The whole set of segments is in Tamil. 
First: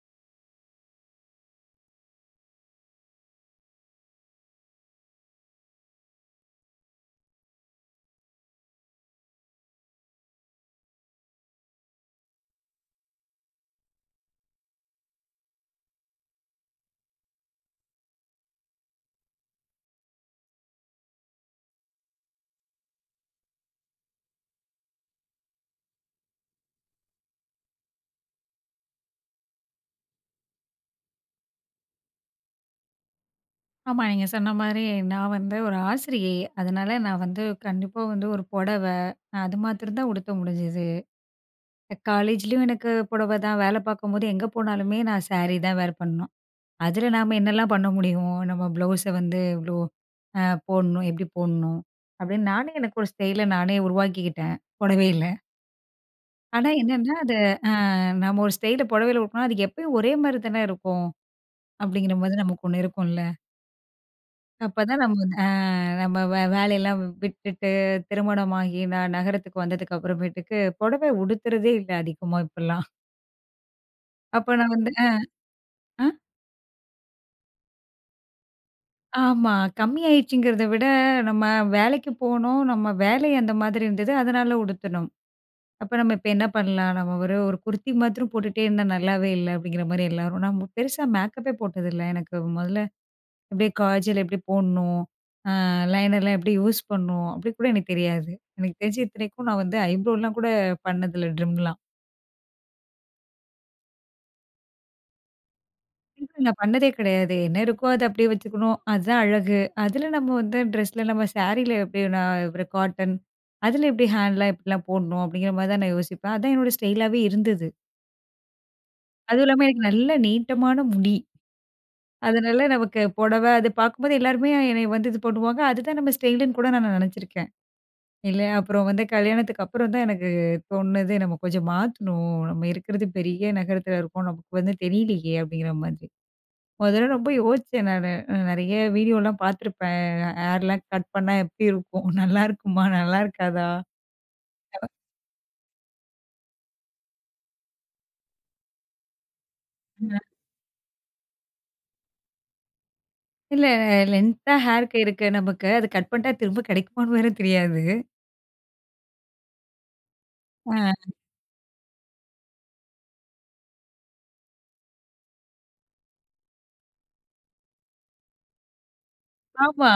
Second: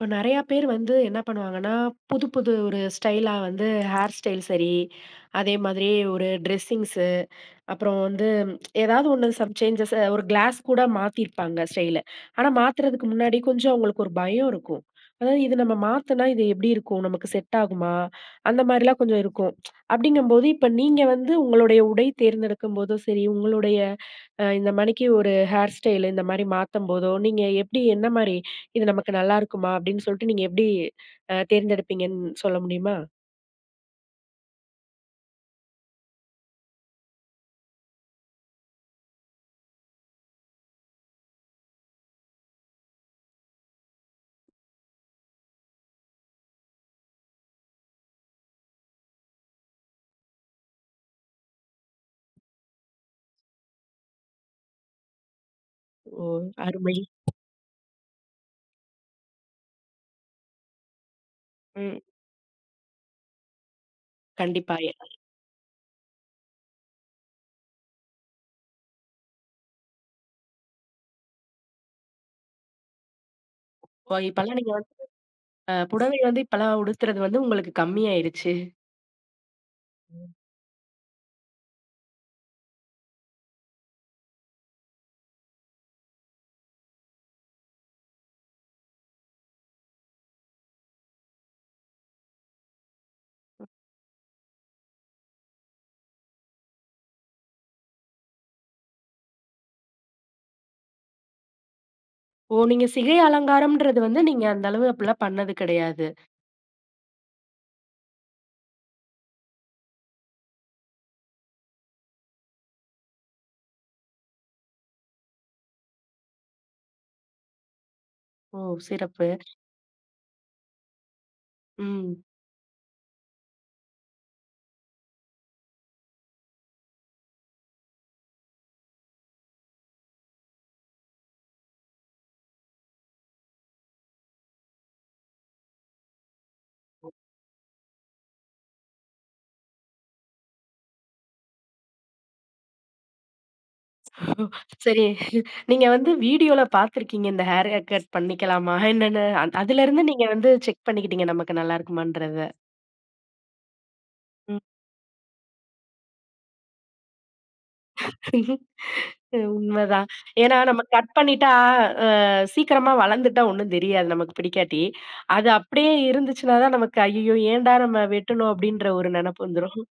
இப்போ நெறையா பேர் வந்து என்ன பண்ணுவாங்கன்னா, புது புது ஒரு ஸ்டைலா வந்து ஹேர் ஸ்டைல் சரி, அதே மாதிரி ஒரு ட்ரெஸ்ஸிங்ஸு, அப்புறம் வந்து ஏதாவது ஒண்ணு சம் சேஞ்சஸ் ஒரு கிளாஸ் கூட மாத்திருப்பாங்க ஸ்டைல. ஆனா மாத்துறதுக்கு முன்னாடி கொஞ்சம் அவங்களுக்கு ஒரு பயம் இருக்கும். அதாவது இது நம்ம மாத்துனா இது எப்படி இருக்கும்? நமக்கு செட் ஆகுமா? அந்த மாரிலாம் கொஞ்சம் இருக்கும். அப்படிங்கும்போது இப்ப நீங்க வந்து உங்களுடைய உடை தேர்ந்தெடுக்கும்போதும் சரி, உங்களுடைய இந்த மாணிக்கு ஒரு ஹேர் ஸ்டைல் இந்த மாரி மாத்தம்போதோ, நீங்க எப்படி என்ன மாரி இது நமக்கு நல்லா இருக்குமா? அப்படின்னு சொல்லிட்டு நீங்க எப்படி தேர்ந்தெடுப்பீங்கன்னு சொல்ல முடியுமா? ஆமா. நீங்க சொன்ன மாரி நான் வந்து ஒரு ஆசிரியை. அதனால நான் வந்து கண்டிப்பா வந்து ஒரு புடவ, அது மாத்திரம் தான் உடுத்த முடிஞ்சது. காலேஜ்லயும் எனக்கு புடவ தான். வேலை பார்க்கும்போது எங்க போனாலுமே நான் சாரி தான் வேர் பண்ணணும். அதுல நாம என்னலாம் பண்ண முடியும்? நம்ம ப்ளவுஸ வந்து இவ்ளோ அ போடணும், எப்படி போடணும்? அப்படின்னு நானே எனக்கு ஒரு ஸ்டைல நானே உருவாக்கிக்கிட்டேன், புடவையில. ஓ! ஆனா அருமை. என்னன்னா, அது நம்ம ஒரு ஸ்டைல புடவையில உடுத்தினா, அது எப்பயும் ஒரே மாரி தானே இருக்கும். ம். அப்படிங்கிற மாரி நமக்கு ஒண்ணு இருக்கும்ல. கண்டிப்பா. அப்பதான் நம்ம நம்ம வே வேலையெல்லாம் விட்டுட்டு, திருமணமாகி நான் நகரத்துக்கு வந்ததுக்கு அப்புறமேட்டுக்கு, புடவை உடுத்துறதே இல்ல அதிகமா இப்பலாம். ஓ அப்ப இப்பலாம் நான் நீங்க வந்து வந்து அ அ புடவை வந்து இப்பலாம் உடுத்துறது வந்து உங்களுக்கு கம்மியாயிருச்சு. ஆமா. ம். கம்மியாயிடுச்சுங்கிறத விட, நம்ம வேலைக்கு போனோம். நம்ம வேலை அந்த மாதிரி இருந்தது. அதனால உடுத்தணும். அப்ப நம்ம இப்ப என்ன பண்ணலாம்? நம்ம ஒரு ஒரு குர்த்தி மாத்திரம் போட்டுட்டே இருந்தா நல்லாவே இல்ல, அப்படிங்கிற மாரி எல்லாரும். நான் பெருசா மேக்கப்பே போட்டதில்ல. எனக்கு முதல்ல எப்படி காஜல் எப்படி போடணும்? லைனர்லாம் எப்படி யூஸ் பண்ணணும்? அப்படி கூட எனக்கு தெரியாது. எனக்கு தெரிஞ்சு இத்தனைக்கும் நான் வந்து ஐப்ரோலாம் கூட பண்ணதில்ல ட்ரிம்லாம். ஓ! நீங்க சிகை அலங்காரம்ன்றது வந்து நீங்க அந்த அளவு அப்படிலாம் பண்ணது கிடையாது. இல்ல, நான் பண்ணதே கிடையாது. என்ன இருக்கோ அத அப்படியே வச்சுக்கணும். அதுதான் அழகு. அதுல நம்ம வந்து ட்ரெஸ்ல நம்ம சாரீல எப்படி நான் ஒரு காட்டன். அதுல எப்படி ஹேண்ட்லாம் எப்படிலாம் போடணும் அப்படிங்கிற மாரி தான் நான் யோசிப்பேன். அதான் என்னோட ஸ்டைலாவே இருந்தது. ஓ! சிறப்பு. அதுவும் இல்லாம எனக்கு நல்ல நீட்டமான முடி. ம். அதனால நமக்கு புடவை அது பார்க்கும்போது எல்லாருமே என்னைய வந்து இது பண்ணுவாங்க. அதுதான் நம்ம ஸ்டைலுன்னு கூட நான் நினைச்சிருக்கேன். இல்ல அப்புறம் வந்து கல்யாணத்துக்கு அப்புறம் தான் எனக்கு தோணுனது நம்ம கொஞ்சம் மாத்தணும். நம்ம இருக்கிறது பெரிய நகரத்துல இருக்கோம். நமக்கு வந்து தெரியலையே அப்படிங்கிற மாதிரி. முதல்ல ரொம்ப யோசிச்சேன் நானு. நெறைய வீடியோலாம் பார்த்துருப்பேன். ஹேர்லாம் கட் பண்ணா எப்டி இருக்கும்? நல்லா இருக்குமா? நல்லா இருக்காதா? சரி. நீங்க வந்து வீடியோல பார்த்துருக்கீங்க இந்த ஹேர் கட் பண்ணிக்கலாமா? என்னன்னு அதிலருந்து ம். நீங்க வந்து செக் பண்ணிக்கிட்டீங்க நமக்கு நல்லா இருக்குமான்றத. இல்ல லென்த்தா ம். ஹேர் இருக்கு நமக்கு. அது கட் பண்ணிட்டா திரும்ப கிடைக்குமான்னு வேற தெரியாது. உண்மதான். ஏன்னா நம்ம அ கட் பண்ணிட்டா, அ சீக்கிரமா வளர்ந்துட்டா ஒண்ணும் தெரியாது நமக்கு பிடிக்காட்டி. அது அப்படியே இருந்துச்சுன்னா தான் நமக்கு, "ஐயய்யோ! ஏன்டா நம்ம வெட்டணும்?" அப்படின்ற ஒரு நெனப்பு வந்துரும். ஆமா.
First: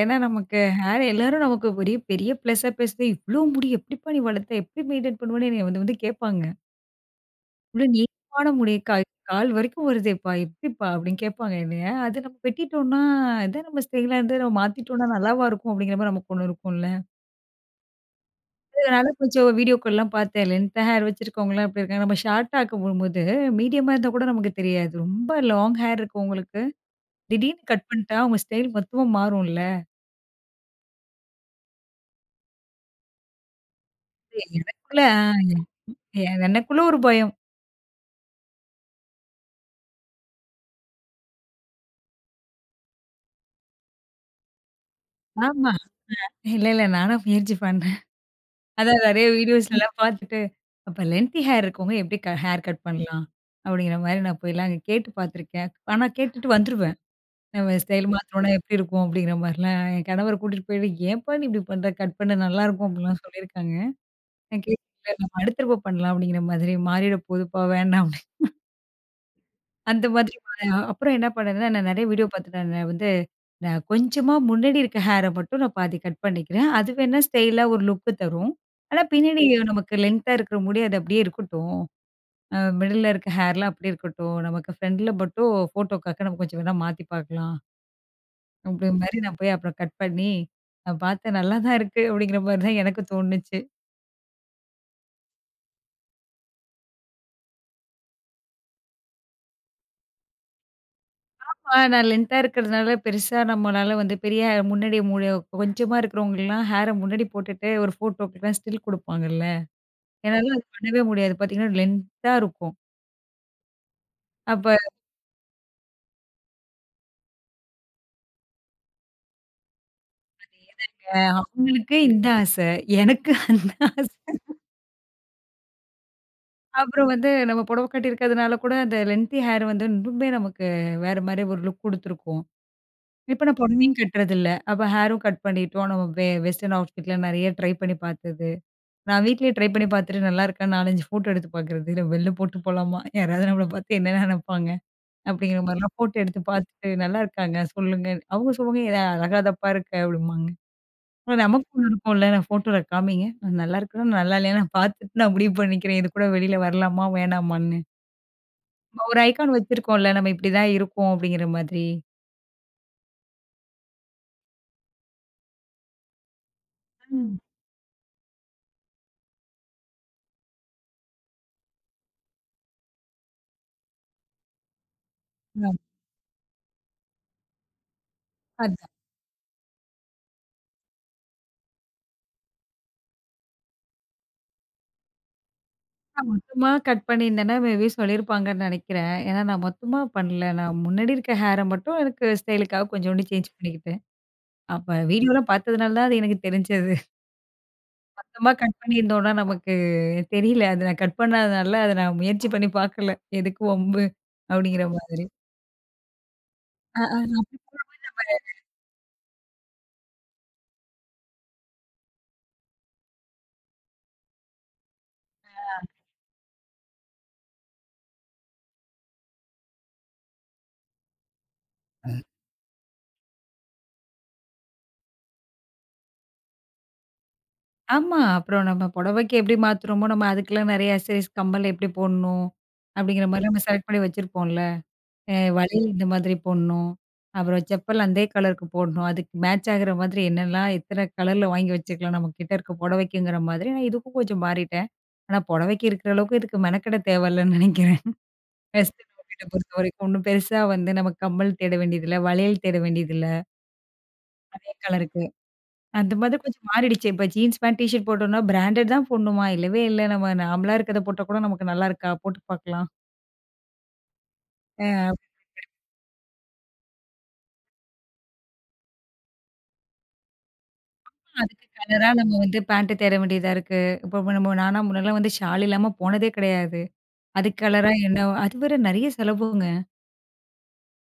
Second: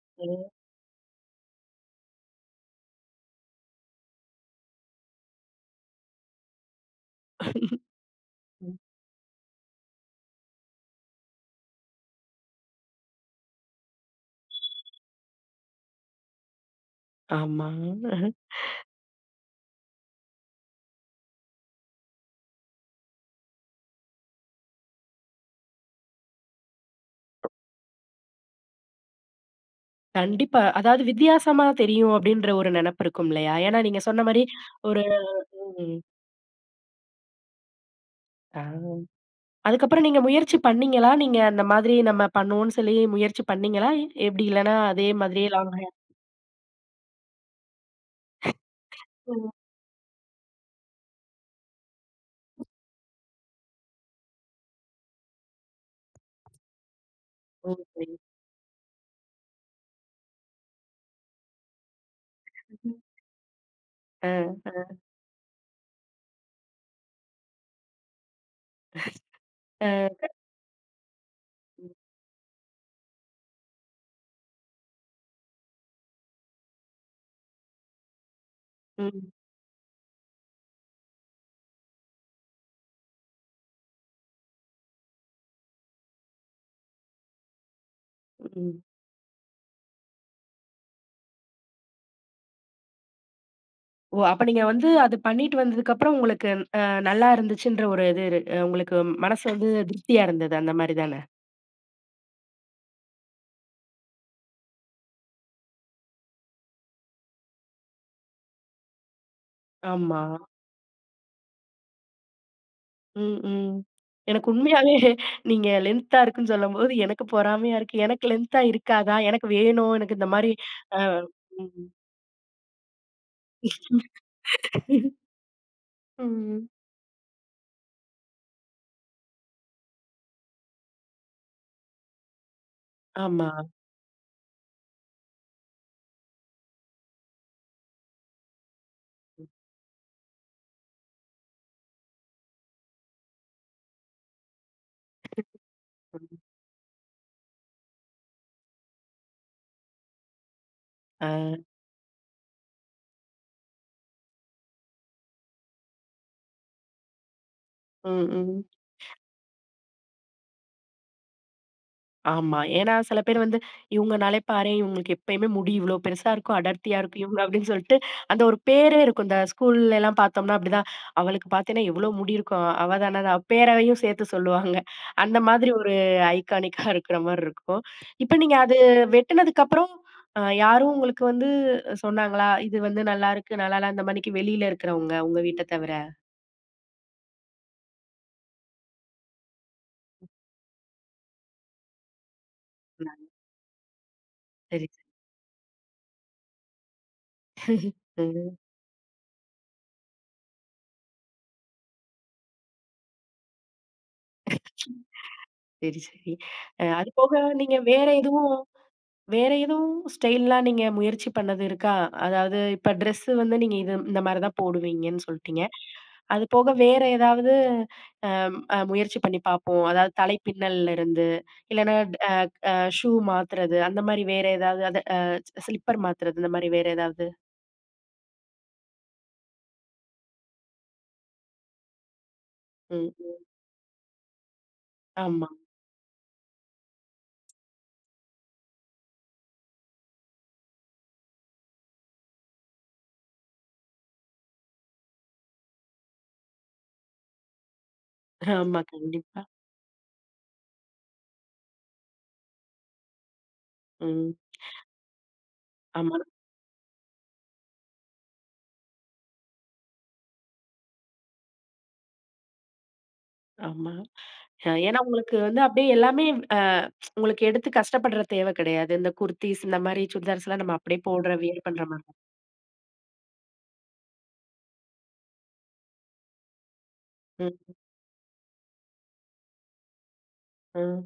ஏன்னா நமக்கு ஹேர் எல்லாரும் நமக்கு பெரிய பெரிய ப்ளஸ்ஸா பேசுது. "இவ்ளோ முடி எப்டிப்பா நீ வளர்த்த? எப்டி மெயின்டெயின் பண்ணுவன்னு?" என்னைய வந்து வந்து கேட்பாங்க. "இவ்ளோ நீளமான முடி ம். கால் வரைக்கும் வருதேப்பா! எப்டிப்பா?" அப்டின்னு கேட்பாங்க என்னைய. அது நம்ம வெட்டிட்டோம்னா, இதான் நம்ம ஸ்டைலா இருந்து நம்ம மாத்திட்டோம்னா நல்லாவா இருக்கும்? அப்டிங்கிற மாரி நமக்கு ஒண்ணு இருக்கும்ல. ஆமா. அதனால கொஞ்சம் வீடியோக்கள்லாம் பார்த்தேன். லென்த்தா ஹேர் வச்சிருக்கவங்கலாம் எப்படி இருக்காங்க. நம்ம ஷார்ட்டா ஆக்கும்போது மீடியமா இருந்தா கூட நமக்கு தெரியாது. ரொம்ப லாங் ஹேர் இருக்கவங்களுக்கு திடீர்னு கட் பண்ணிட்டா அவங்க ஸ்டைல் மொத்தமா மாறும்ல. கண்டிப்பா. அதாவது வித்தியாசமா தெரியும் அப்படின்ற ஒரு நெனப்பு இருக்கும் இல்லையா? ஏன்னா நீங்க சொன்ன மாரி எனக்குள்ள ஒரு ஆ ம். எனக்குள்ள ஒரு பயம். ஆ. அதுக்கப்புறம் நீங்க முயற்சி பண்ணீங்களா? நீங்க அந்த மாதிரி நம்ம பண்ணுவோம்ன்னு சொல்லி முயற்சி பண்ணீங்களா? எப்படி இல்லன்னா அதே மாதிரியே ஆமா. லாங் ஹேர் இல்ல, நானும் முயற்சி பண்ணேன். அதான் நெறைய வீடியோஸ்லலாம் பார்த்துட்டு, அப்ப லென்த்தி ஹேர் இருக்கவங்க எப்படி ஹேர் கட் பண்ணலாம்? அப்படிங்கிற மாரி நான் போய்லாம் அங்க கேட்டு பார்த்துருக்கேன். ஆனா கேட்டுட்டு வந்துருவேன். ஓ! நம்ம ஸ்டைல் சரி. மாத்தனோம்னா எப்படி இருக்கும்? அப்படிங்கிற மாரிலாம் என் கணவர கூட்டிட்டு போயிட்டு, "ஏன்ப்பா நீ இப்படி பண்ற? கட் பண்ணு நல்லாருக்கும்." அப்படிலாம் சொல்லியிருக்காங்க. அ, நான் அ, கேட்கல. "நம்ம அடுத்த தடவ பண்ணலாம்." அப்படிங்கிற மாதிரி, "மாறிட போதுப்பா வேண்டாம்." அப்படி அந்த அ. மாதிரி அப்புறம் என்ன பண்ணேன்னா, நான் நெறைய வீடியோ பார்த்துட்டு நான் வந்து நான் கொஞ்சமா முன்னாடி இருக்க ஹேர மட்டும் நான் பாதி கட் பண்ணிக்கிறேன். அது வேணா ஸ்டைலா ஒரு லுக் தரும். ஆனா ம். பின்னாடி நமக்கு லென்த்தா இருக்கிற முடி அது அப்படியே இருக்கட்டும். மிடில்ல இருக்க ஹேர்லாம் அப்படியே இருக்கட்டும். நமக்கு ஃப்ரண்ட்ல மட்டும் ஃபோட்டோக்காக நம்ம கொஞ்சம் வேணா மாத்தி பார்க்கலாம். ம். அப்படி மாரி நான் போய் அப்புறம் கட் பண்ணி, நான் பார்த்தேன் நல்லா தான் இருக்கு அப்படிங்கிற மாரி தான் எனக்கு தோணுச்சு. ஓ! அப்ப நீங்க வந்து அது பண்ணிட்டு வந்ததுக்கப்புறம் உங்களுக்கு அ நல்லா இருந்துச்சுன்ற ஒரு இது இரு அ உங்களுக்கு மனசு வந்து திருப்தியா இருந்தது அந்த மாரி தான? ஆ நான் லென்த்தா இருக்கிறதுனால பெருசா நம்மனால வந்து பெரிய முன்னாடி முடி கொஞ்சமா இருக்கிறவங்கலாம் ஹேர முன்னாடி போட்டுட்டு ஒரு ஃபோட்டோக்குலாம் ஸ்டில் குடுப்பாங்கல்ல. ஆமா. என்னால அது பண்ணவே முடியாது. பார்த்தீங்கன்னா லென்த்தா இருக்கும். ம், ம். எனக்கு அப்ப உண்மையாவே நீங்க லென்த்தா இருக்குன்னு சொல்லும்போது எனக்கு பொறாமையா இருக்கு. எனக்கு லென்த்தா இருக்காதா? எனக்கு வேணும். எனக்கு இந்த மாரி அ அ ம். அவங்களுக்கு இந்த ஆசை. எனக்கு அந்த ஆசை. ம். அப்புறம் வந்து நம்ம புடவ கட்டியிருக்கிறதுனால கூட அந்த லென்த்தி ஹேர் வந்து இன்னுமே நமக்கு வேற மாரி ஒரு லுக் குடுத்துருக்கும். இப்ப ஆமா. நான் பொடவையும் கட்டுறதில்ல. அப்ப ஹேரும் கட் பண்ணிட்டோம். நம்ம வெஸ்டர்ன் அவுட்ஃபிட்ல நெறைய ட்ரை பண்ணி பார்த்தது. நான் வீட்லயே ட்ரை பண்ணி பார்த்துட்டு நல்லா இருக்கான்னு 4, 5 ஃபோட்டோ எடுத்து பார்க்குறது. இல்ல வெள்ல போட்டு போலாமா? யாராவது நம்மள பார்த்து என்ன நெனைப்பாங்க? அப்படிங்கிற மாரிலாம் ஃபோட்டோ ம், ம். எடுத்து பார்த்துட்டு, "நல்லா இருக்காங்க சொல்லுங்க." அவங்க சொல்லுவாங்க, "இது அழகாதப்பா இருக்க" அப்படிம்பாங்க. ஆனா ஆ. நமக்கு ஒண்ணு இருக்கும்ல, "நான் ஃபோட்டோல காமிங்க. நான் நல்லா இருக்கேனா, நல்லா இல்லையா நான் பார்த்துட்டு நான் முடிவு பண்ணிக்கிறேன். இது கூட வெளில வரலாமா, வேணாமான்னு." ம், ம். ஒரு ஐகான் வச்சிருக்கோம்ல, நம்ம இப்படிதான் இருக்கோம் அப்படிங்கிற மாதிரி. ஆமா. ஏன்னா சில பேர் வந்து இவங்கனாலே பாரேன், இவங்களுக்கு எப்பயுமே முடி இவ்ளோ பெருசா இருக்கும், அடர்த்தியா இருக்கும் ம். இவங்க அப்படின்னு சொல்லிட்டு, அந்த ஒரு பேரே இருக்கும். இந்த ஸ்கூல்லலாம் பார்த்தோம்னா அப்படிதான். அவளுக்கு பார்த்தீன்னா எவ்ளோ முடி இருக்கும். அவ தான அவ பேரையும் சேர்த்து சொல்லுவாங்க. அந்த ஆமா. மாதிரி ஒரு ஐகானிக்கா இருக்கிற மாரி இருக்கும். இப்ப நீங்க அது அது வெட்டுனதுக்கு அப்புறம் யாரும் உங்களுக்கு வந்து சொன்னாங்களா? இது வந்து நல்லாருக்கு, நல்லால அந்த மாணிக்கு வெளியில இருக்கிறவங்க உங்க வீட்ட தவிர. நான் மொத்தமா கட் பண்ணியிருந்தேன்னா, மேபி சொல்லியிருப்பாங்கன்னு நெனைக்கிறேன். ஏன்னா நான் மொத்தமா பண்ணல. நான் முன்னாடி இருக்க ஹேர மட்டும் எனக்கு ஸ்டைலுக்காக கொஞ்சோண்டு சேஞ்ச் பண்ணிக்கிட்டேன். சரி, அப்ப சரி. வீடியோலாம் பார்த்ததுனால தான் அது எனக்கு தெரிஞ்சது. மொத்தமா ம். கட் பண்ணியிருந்தோம்னா நமக்கு தெரியல. அது நான் கட் பண்ணாதனால அத நான் முயற்சி பண்ணி பார்க்கல. எதுக்கு வம்பு? அப்படிங்கிற மாதிரி. சரி, சரி. அ, அது அ போக அப்புறம் நீங்க நம்ம- வேற எதுவும் வேற எதுவும் ஸ்டைல்லாம் நீங்க முயற்சி பண்ணது இருக்கா? அதாவது இப்ப ட்ரெஸ் வந்து நீங்க இது இந்த மாரி தான் போடுவீங்கன்னு சொல்ட்டீங்க. அது போக வேற ஏதாவது முயற்சி பண்ணி பார்ப்போம். அதாவது தலை பின்னல்ல இருந்து, இல்லன்னா ஷூ மாத்துறது அந்த மாரி வேற ஏதாவது அது ஸ்லிப்பர் மாத்துறது இந்த மாரி வேற ஏதாவது? ஆமா. அப்புறம் நம்ம புடவைக்கு எப்படி மாத்துறோமோ, நம்ம அதுக்கெல்லாம் நெறைய அக்சசரீஸ் கம்மல் எப்படி போடணும்? ம். அப்படிங்கிற ம். மாரி நம்ம செலக்ட் பண்ணி வச்சிருப்போம்ல. ஆமா. வளையல் இந்த மாதிரி போடணும். அப்புறம் செப்பல் அதே கலருக்கு போடணும். அதுக்கு மேட்ச் ஆகுற மாதிரி என்னெல்லாம் எத்தனை கலர்ல வாங்கி வச்சுக்கலாம் நம்ம கிட்ட இருக்க புடவைக்குங்கிற மாதிரி நான் இதுக்கும் கொஞ்சம் மாறிட்டேன். ஆனா புடவைக்கு இருக்கிற அளவுக்கு இதுக்கு மெனக்கெட தேவையில்லன்னு நினைக்கிறேன். ஆமா. வெஸ்டர்ன் கண்டிப்பா. அவுட்லெட்ட பொறுத்தவரைக்கும் ஒண்ணும் பெருசா வந்து நம்ம கம்மல் தேட வேண்டியதில்ல, வளையல் தேட வேண்டியதில்ல. ம். அதே கலருக்கு. அந்த ஆமா, மாதிரி கொஞ்சம் மாறிடுச்சு. இப்ப ஜீன்ஸ் பேண்ட், டீ ஷர்ட் போட்டோம்னா பிராண்டட் தான் போடணுமா? இல்லவே இல்ல. நம்ம நார்மலா இருக்கிறத போட்டா கூட நமக்கு நல்லா இருக்கா? போட்டு பார்க்கலாம். ஆமா. ஏன்னா அ உங்களுக்கு வந்து அப்படியே எல்லாமே அ உங்களுக்கு எடுத்து கஷ்டப்படுற தேவை கிடையாது. இந்த குர்தீஸ் இந்த மாரி சுடிதார்ஸ்லாம் நம்ம அப்படியே போடுற வியர் அதுக்கு பண்ற மாரி. கலரா நம்ம வந்து பேண்ட் தேட வேண்டியதா இருக்கு. இப்போ நம்ம நானா முன்னலாம் வந்து ஷால் இல்லாம போனதே கிடையாது. அதுக்கு ம். கலரா என்ன அது வேற நெறைய செலவுங்க. ம்.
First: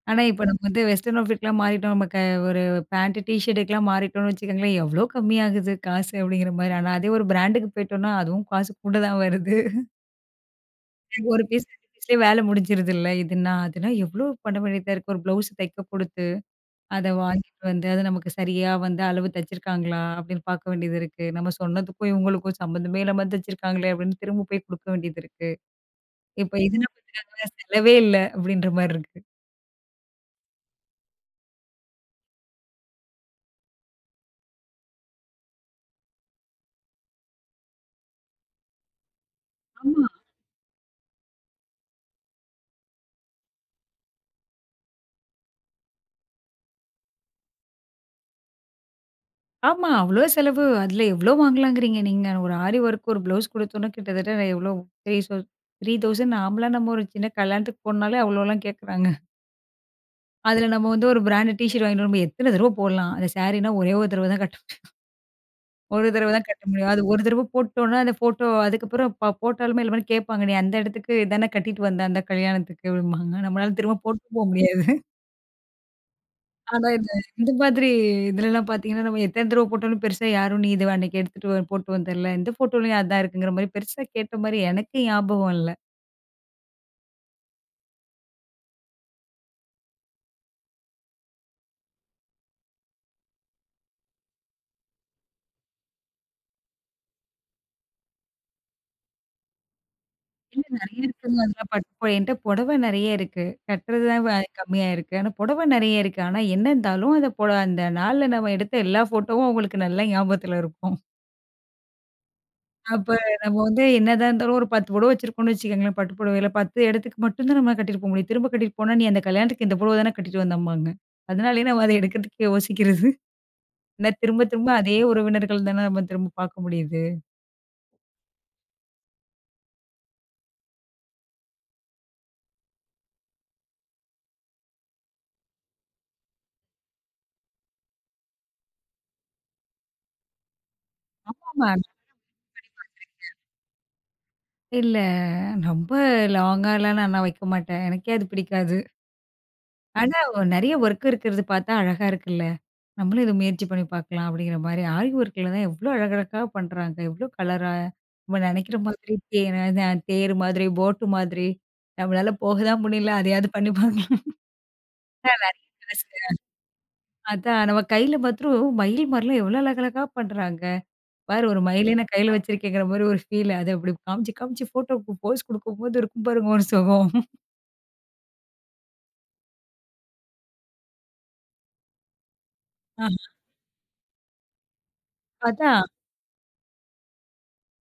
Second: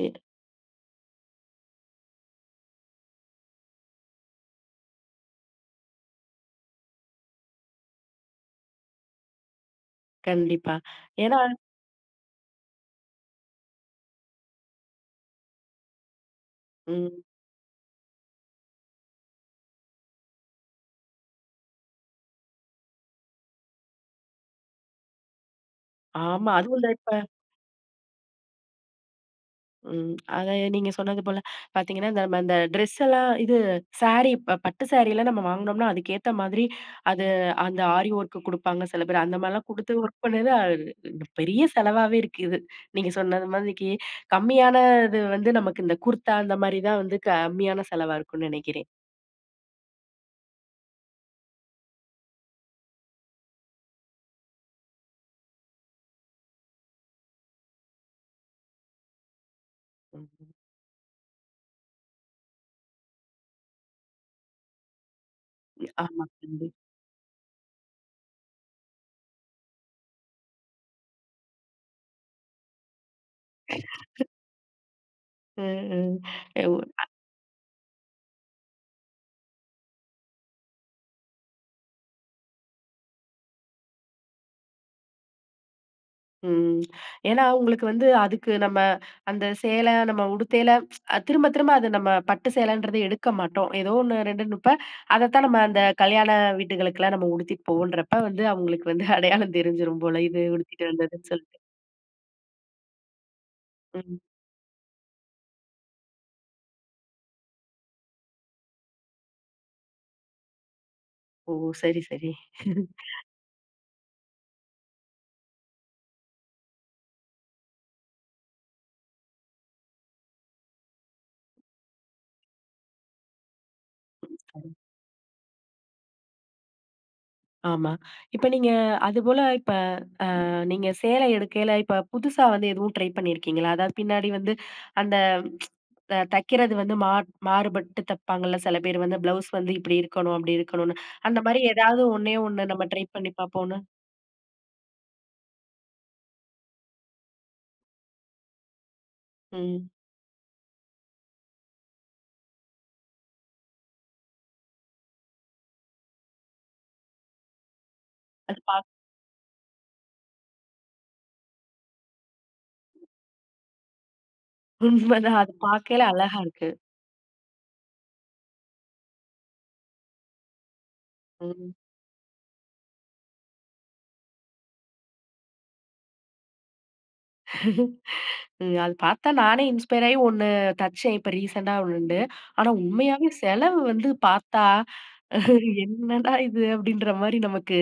எ ஆனா இப்போ நம்ம வந்து வெஸ்டர்ன் அவுட்ஃபிட்லாம் மாறிட்டோம். நம்ம க ஒரு பேண்ட், டீ ஷர்ட்டுக்குலாம் மாறிட்டோம்னு வச்சுக்கோங்களேன், எவ்வளோ கம்மியாகுது காசு அப்படிங்கிற மாரி. ஆனா அதே ஒரு பிராண்டுக்கு போயிட்டோம்னா, அதுவும் காசு கூட தான் வருது. கண்டிப்பா. ஏன்னா ஒரு பீஸ் 2 பீஸ்லயே வேலை முடிஞ்சிருதுல்ல. இதுன்னா, அதுனா எவ்வளோ பண்ண வேண்டியதா இருக்கு. ஒரு ப்ளவுஸ் தைக்க குடுத்து. அத ம். வாங்கிட்டு வந்து, அது நமக்கு சரியா வந்து அளவு தச்சிருக்காங்களா? அப்படின்னு பார்க்க வேண்டியது இருக்கு. நம்ம சொன்னதுக்கும், இவங்களுக்கும் சம்மந்தமே இல்லாம தச்சிருக்காங்களே அப்படின்னு திரும்ப போய் குடுக்க வேண்டியது இருக்கு. ஆமா. இப்ப அதுவும் இதுனா இந்த இப்ப பாத்தீங்கன்னா செலவே இல்ல அப்படின்ற மாரி இருக்கு. ம். அத நீங்க சொன்னது போல பார்த்தீங்கன்னா, இந்த நம்ம இந்த ட்ரெஸ் எல்லாம் இது சாரி பட்டு சாரிலாம் நம்ம வாங்குனோம்னா, அதுக்கேத்த மாதிரி அது அந்த ஆரி ஒர்க்கு குடுப்பாங்க சில பேர். அந்த மாரிலாம் குடுத்து ஆமா, ஒர்க் பண்ணது அது பெரிய செலவாவே இருக்கு இது. நீங்க சொன்னது மாதிரிக்கு கம்மியான இது வந்து நமக்கு இந்த குர்தா அந்த மாரி தான் வந்து கம்மியான செலவா இருக்கும்னு நெனைக்கிறேன். ஆமா. அவ்வளோ செலவு. அதுல எவ்வளோ வாங்கலாங்கிறீங்க நீங்க? ஒரு ஆரி ஒர்க் ஒரு ப்ளவுஸ் குடுத்தோம்னா கிட்டத்தட்ட எவ்வளோ? த்ரீ சௌ 3000 நாமலாம் நம்ம ஒரு சின்ன கல்யாணத்துக்கு போனாலே அவ்வளோலாம் கேட்குறாங்க. ம். அதுல நம்ம வந்து ஒரு பிராண்டட் டீ ஷர்ட் வாங்கிட்டு வரும்போது எத்தன தடவ போடலாம்? அந்த சாரீனா ஒரே ஒரு தடவ தான் கட்ட ஒரு ஆமா. தடவ தான் கட்ட முடியும். அது ஒரு தடவ போட்டோம்னா, அந்த ஃபோட்டோ அதுக்கப்புறம் போட்டாலுமே எல்லாருமே கேட்பாங்க. "நீ அந்த இடத்துக்கு இதானே கட்டிட்டு வந்த அந்த கல்யாணத்துக்கு" அப்படிம்பாங்க. நம்மளால திரும்ப போட்டு போ முடியாது. ம். ம். ஆனா, இந்த இந்த மாதிரி இதுலலாம் பார்த்தீங்கன்னா, நம்ம எத்தன தடவ போட்டாலும் பெருசா யாரும் "நீ இது அன்னைக்கு எடுத்துட்டு போட்டு வந்தல்ல, இந்த ஃபோட்டோலயும் அதான் இருக்குங்கிற" மாரி பெருசா கேட்ட மாரி எனக்கு ஞாபகம் இல்ல. ம். ஏன்னா, உங்களுக்கு வந்து அதுக்கு நம்ம அந்த சேல நம்ம உடுத்தையில திரும்ப திரும்ப அது நம்ம பட்டு சேலன்றது எடுக்க மாட்டோம். ஏதோ ஒண்ணு 2 அதத்தான் நம்ம அந்த கல்யாண வீட்டுகளுக்கெல்லாம் நம்ம உடுத்திட்டு போவோன்றப்ப வந்து அவங்களுக்கு வந்து அடையாளம் தெரிஞ்சிரும் போல, இது இல்ல உடுத்திட்டு நெறைய வந்ததுன்னு இருக்குங்க சொல்லிட்டு. அதெல்லாம் பட்டு போ என்ட்ட புடவை நெறைய இருக்கு. கட்டுறது ம். தான் வ கம்மியா இருக்கு. ஆனா புடவை நெறைய இருக்கு. ஆனா என்ன இருந்தாலும் அந்த நாள்ல நம்ம எடுத்த எல்லா ஃபோட்டோவும் அவங்களுக்கு நல்லா ஞாபகத்துல இருக்கும். ஓ! சரி, சரி. அப்ப நம்ம வந்து என்னதான் இருந்தாலும் ஒரு 10 புடவ வச்சிருக்கோம்னு வச்சுக்கோங்களேன். பட்டு புடவையில 10 இடத்துக்கு மட்டும் தான் நம்ம கட்டிட்டு போ முடியும். திரும்ப கட்டிட்டு போனா, "நீ அந்த கல்யாணத்துக்கு இந்த புடவ தானே கட்டிட்டு வந்தம்பாங்க." அதனாலயே நம்ம அத எடுக்கிறதுக்கு யோசிக்கிறது. ஏன்னா ம், திரும்ப திரும்ப சரி. அதே உறவினர்கள் தானே நம்ம திரும்ப பார்க்க முடியுது. ஆமா. இப்ப நீங்க அதுபோல இப்ப நீங்க சேலை எடுக்கையில, இப்ப புதுசா வந்து எதுவும் ட்ரை பண்ணியிருக்கீங்களா? அதாவது பின்னாடி வந்து அந்த தைக்கிறது வந்து மாறுபட்டு தைப்பாங்கல்ல சில பேர் வந்து ப்ளவுஸ் வந்து இப்படி இருக்கணும், அப்படி இருக்கணும்னு. அந்த மாரி ஆமாமா. ஏதாவது ஒண்ணே ஒண்ணு நம்ம ட்ரை பண்ணி பார்ப்போம்னு. இல்ல. ரொம்ப லாங்காலாம் நான் நான் வைக்க மாட்டேன். எனக்கே அது பிடிக்காது. ம். ஆனா, நெறைய ஒர்க் இருக்கிறது பார்த்தா அழகா இருக்குல்ல. நம்மளும் இத முயற்சி பண்ணி பார்க்கலாம் அப்படிங்கிற மாரி. ஆரி ஒர்க்ல தான் எவ்ளோ அழகழகா பண்றாங்க. எவ்ளோ கலரா நம்ம அது நெனைக்கிற பாக் மாதிரி தேர் மாதிரி, போட்டு மாதிரி நம்மளால போக தான் முடியல. அதையாவது பண்ணி பார்க்கலாம். உண்மதான். அது பார்க்கையில அழகா இருக்கு. அதான் நம்ம கையில மாத்திரம் மயில் மாரிலாம் எவ்வளோ அழகழகா பண்றாங்க. பாரு ஒரு ம். மயிலே நான் கையில வச்சிருக்கேங்கிற மாரி ஒரு ஃபீல். அது அப்படி காமிச்சு, காமிச்சு ஃபோட்டோவுக்கு போஸ் குடுக்கும்போது இருக்கும் பாருங்க ஒரு சுகம். ம். அது பார்த்தா நானே இன்ஸ்பயர் ஆயி ஒண்ணு தச்சேன். இப்ப ரீசென்ட்டா ஒண்ணு உண்டு. ஆனா உண்மையாவே செலவு வந்து பார்த்தா பார்த்தா என்னடா இது அப்படின்ற மாரி நமக்கு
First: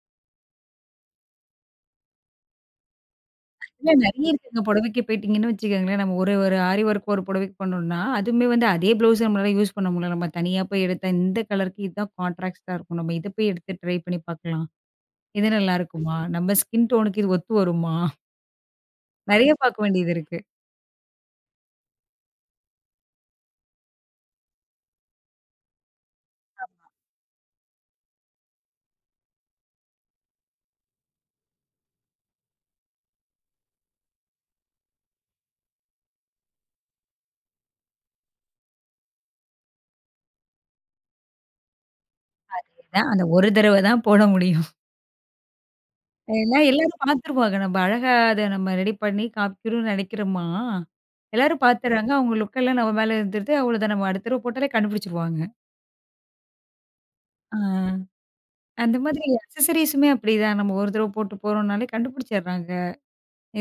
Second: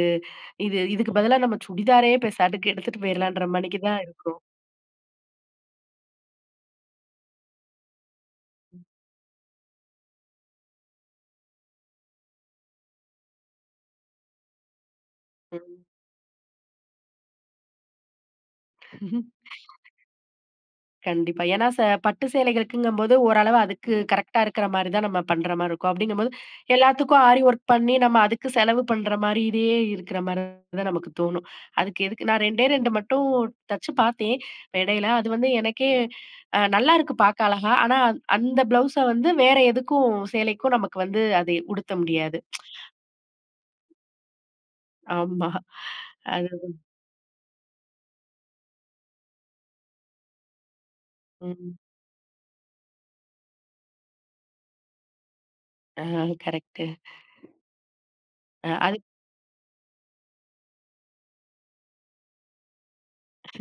இது இதுக்கு பதிலா நம்ம சுடிதாரே பெசாட்டுக்கு எடுத்துட்டு போயிரலான்ற மாணிக்கு இல்ல தான் நெறைய இருக்கும். இருக்குங்க. புடவைக்கு போயிட்டீங்கன்னு வச்சுக்கோங்களேன், நம்ம ஒரு ஒரு ஆரி ஒர்க் ஒரு புடவைக்கு பண்ணோம்னா, அதுவுமே வந்து அதே ப்ளவுஸ் நம்மளால யூஸ் பண்ண முடியல. நம்ம தனியா போய் எடுத்தா, இந்த கலருக்கு இதுதான் கான்ட்ராஸ்ட்டா இருக்கும். நம்ம இத போய் எடுத்து ட்ரை பண்ணி பார்க்கலாம். இது நல்லாருக்குமா? நம்ம ஸ்கின் டோனுக்கு இது ஒத்து வருமா? ம். நெறைய பார்க்க வேண்டியது இருக்கு. கண்டிப்பா. ஏன்னா பட்டு சேலைகளுக்குங்கும்போது ஓரளவு அதுக்கு கரெக்ட்டா இருக்கிற மாரி தான் நம்ம பண்ற மாரி இருக்கும். அப்படிங்கும்போது எல்லாத்துக்கும் ஆரி ஒர்க் பண்ணி நம்ம அதுக்கு செலவு பண்ற மாரியே இருக்கிற மாரி தான் நமக்கு தோணும். அதுக்கு எதுக்கு நான் 2டே 2 மட்டும் தச்சு பார்த்தேன் இடையில. அது வந்து எனக்கே நல்லா இருக்கு பார்க்க அழகா. ஆனா அந்த ப்ளவுஸ வந்து வேற எதுக்கும் சேலைக்கும் நமக்கு வந்து அதை உடுத்த முடியாது. அதான் அந்த ஒரு தடவ தான் போட முடியும். ஆமா. அது ஏன்னா எல்லாரும் பார்த்துருவாங்க. நம்ம அழகா அத நம்ம ரெடி பண்ணி காமிக்கணும்னு நெனைக்கிறோமா, எல்லாரும் ம். பார்த்துர்றாங்க. அவங்க லுக்கெல்லாம் நம்ம மேல இருந்துருது. அவ்வளோதான் நம்ம அடுத்த தடவ போட்டாலே கண்டுபிடிச்சுருவாங்க. ஆ கரெக்ட்டு. ஆ. அ அந்த அதுக்கு மாதிரி அக்சஸரீஸுமே அப்படிதான். நம்ம ஒரு தடவ போட்டு போறோம்னாலே கண்டுபிடிச்சர்றாங்க.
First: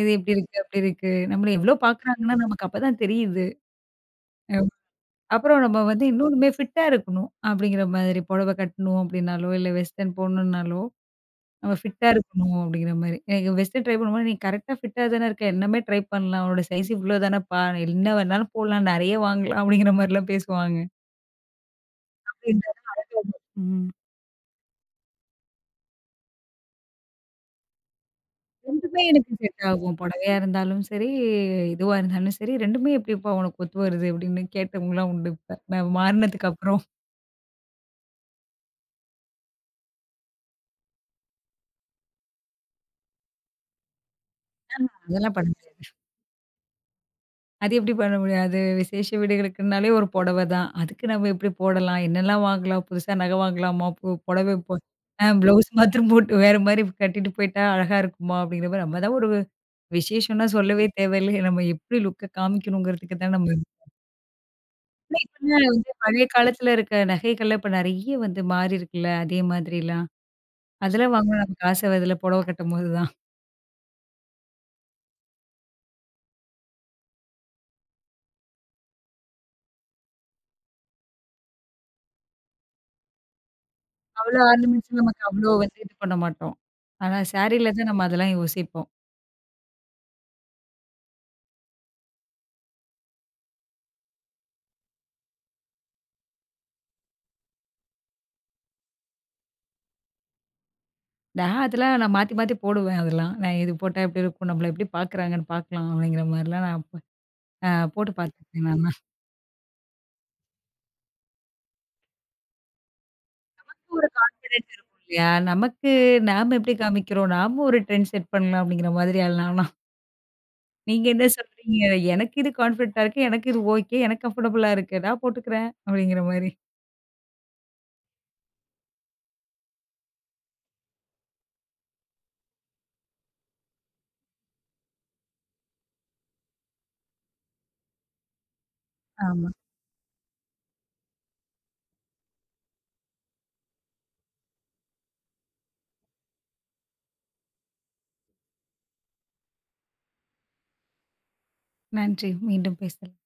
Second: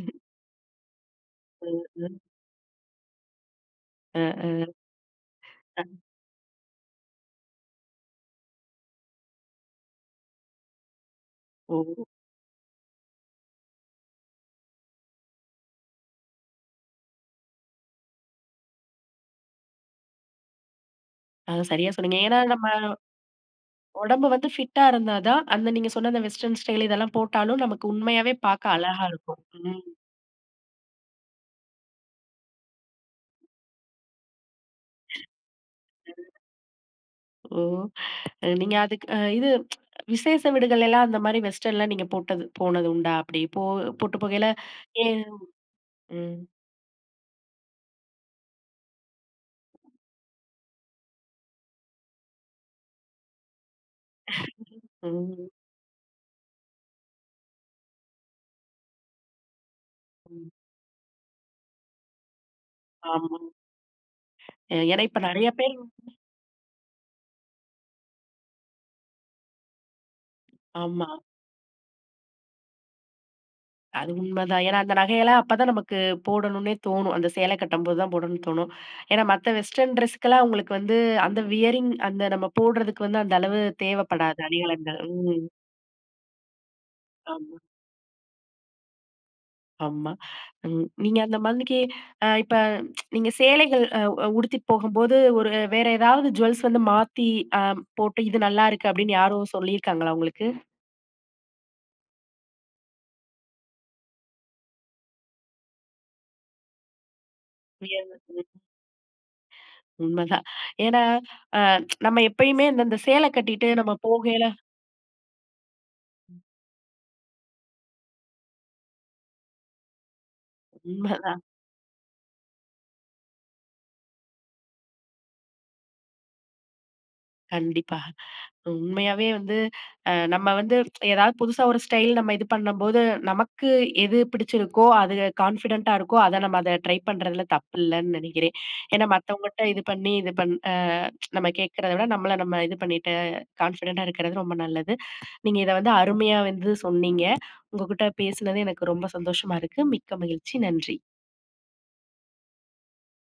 இது இப்படி இருக்கு, அப்படி இருக்கு. நம்மள எவ்ளோ பார்க்குறாங்கன்னா நமக்கு அப்பதான் தெரியுது. அ அ அம் அப்புறம் நம்ம அ வந்து இன்னொன்னுமே ஃபிட்டா இருக்கணும் அப்படிங்கிற மாதிரி. புடவ கட்டணும் அப்படின்னாலோ, இல்ல வெஸ்டர்ன் போடணும்னாலோ, நம்ம ஓ! ஃபிட்டா இருக்கணும் அப்படிங்கிற மாரி. எனக்கு வெஸ்டர்ன் ட்ரை பண்ணும்போது, "நீ கரெக்ட்டா ஃபிட்டா தானே இருக்க. என்னமே ட்ரை பண்ணலாம். உன்னோட சைஸ் இவ்ளோ தானப்பா. என்ன வேணாலும் போடலாம். நெறைய வாங்கலாம்." அப்படிங்கிற மாரிலாம் பேசுவாங்க. சரியா சொன்னீங்க. ஏன்னா அப்படி நம்ம இருந்தா தான் அழகா இருக்கும். ம். உடம்பு வந்து ஃபிட்டா இருந்தா தான், அந்த நீங்க சொன்ன அந்த வெஸ்டர்ன் ஸ்டைல் இதெல்லாம் போட்டாலும் நமக்கு உண்மையாவே பார்க்க 2மே அழகா எனக்கு இருக்கும். செட் ம். ஆகும். புடவையா இருந்தாலும் சரி, இதுவா இருந்தாலும் சரி, 2மே எப்படிப்பா உனக்கு ஒத்து வருது? அப்படின்னு கேட்டவங்கலாம் உண்டு இப்ப. நான் மாறுனதுக்கு அப்புறம். ஓ! நீங்க அதுக்கு இது விசேஷ விடுகள் எல்லாம் அந்த மாரி வெஸ்டர்ன்லாம் நீங்க போட்டது போனது உண்டா? அப்படி போ போட்டு போகையில ஆஹா, ஏன் அதெல்லாம் பண்ண முடியாது. ம். அது எப்படி பண்ண முடியும்? அது விசேஷ வீடுகளுக்குனாலே ஒரு புடவை தான். அதுக்கு நம்ம எப்படி போடலாம்? என்னலாம் வாங்கலாம்? புதுசா நகை வாங்கலாமா? புடவை இப்போ ஆ ம். ப்ளவுஸ் மாத்திரம் போட்டு வேற மாரி கட்டிட்டு போயிட்டா அழகா இருக்குமா? அப்படிங்கிற மாரி நம்ம தான் ஒரு விசேஷம்னா ம். சொல்லவே தேவையில்ல. நம்ம எப்படி லுக்க காமிக்கணுங்கிறதுக்கு ஆமா. தான் நம்ம ஏன்னா இல்ல இப்ப நெறைய இப்பல்லாம் பேர் வந்து பழைய காலத்துல இருக்க நகைகள்லாம் இப்ப நெறைய வந்து மாறி இருக்குல்ல. அதே மாதிரிலாம். ஆமா. அதெல்லாம் வாங்கணும்னு நமக்கு ஆசை வருதுல்ல புடவ கட்டும்போது தான். அது உண்மதான். ஏன்னா, அந்த நகையெல்லாம் அப்பதான் நமக்கு போடணும்னே தோணும். அந்த சேலை கட்டும்போது தான் போடணும்னு தோணும். ஏன்னா, மத்த வெஸ்டர்ன் ட்ரெஸ்க்கெல்லாம் உங்களுக்கு வந்து அந்த வியரிங் அந்த நம்ம போடுறதுக்கு வந்து அந்த அளவு அவ்வளோ தேவைப்படாது ஆர்னமெண்ட்ஸ் அணிகலன்கள். நமக்கு ம். அவ்வளோ வந்து இது பண்ண மாட்டோம். ஆனா ஆமா, சாரீல தான் நம்ம அதெல்லாம் யோசிப்போம். ஆமா. ம். நீங்க அந்த மாதிரிக்கு இப்ப நீங்க சேலைகள் அ அ உடுத்திட்டு போகும்போது ஒரு வேற ஏதாவது ஜுவல்ஸ் வந்து மாத்தி அ போட்டு இது நல்லாருக்கு அப்படின்னு யாரோ சொல்லியிருக்காங்களா உங்களுக்கு? நான் அதெல்லாம் நான் மாத்தி மாத்தி போடுவேன் அதெல்லாம். நான் இது போட்டா எப்படி இருக்கும்? நம்மள எப்படி பார்க்குறாங்கன்னு பார்க்கலாம் அப்படிங்கிற மாரிலாம் நான் போ அ வியர்வ போட்டு ம். பார்த்துருக்கேன் நான்லாம். உண்மதான். ஏன்னா, அ நம்ம எப்பயுமே இந்த இந்த சேலை கட்டிட்டு நம்ம ஒரு போகையில கான்ஃபிடன்ஸ் இருக்கும் இல்லையா? நமக்கு நாம எப்படி காமிக்கிறோம்? நாம ஒரு ட்ரெண்ட் செட் பண்ணலாம் அப்படிங்கிற மாதிரி ஆள் நானா. நீங்க என்ன உண்மதான். சொல்றீங்க? எனக்கு இது கான்ஃபிடன்ட்டா இருக்கு. எனக்கு இது ஓகே. எனக்கு கம்ஃபர்டபுளா இருக்கு. நான் போட்டுக்கிறேன். அப்படிங்கிற மாரி. கண்டிப்பா. உண்மையாவே வந்து நம்ம வந்து ஏதாவது புதுசா ஒரு ஸ்டைல் நம்ம இது பண்ணும்போது, நமக்கு எது பிடிச்சிருக்கோ, அது கான்ஃபிடென்ட்டா இருக்கோ, அத நம்ம அத ட்ரை பண்றதுல தப்பு இல்லன்னு நெனைக்கிறேன். ஏன்னா ஆமா. மத்தவங்கட்ட இது பண்ணி இது பண் அ நம்ம கேட்கிறத விட, நம்மள நம்ம இது பண்ணிட்டு கான்ஃபிடென்ட்டா இருக்கிறது ரொம்ப நல்லது. நீங்க இத வந்து அருமையா வந்து சொன்னீங்க. உங்ககிட்ட பேசினது எனக்கு ரொம்ப சந்தோஷமா இருக்கு. மிக்க மகிழ்ச்சி. நன்றி. நன்றி. மீண்டும் பேசலாம்.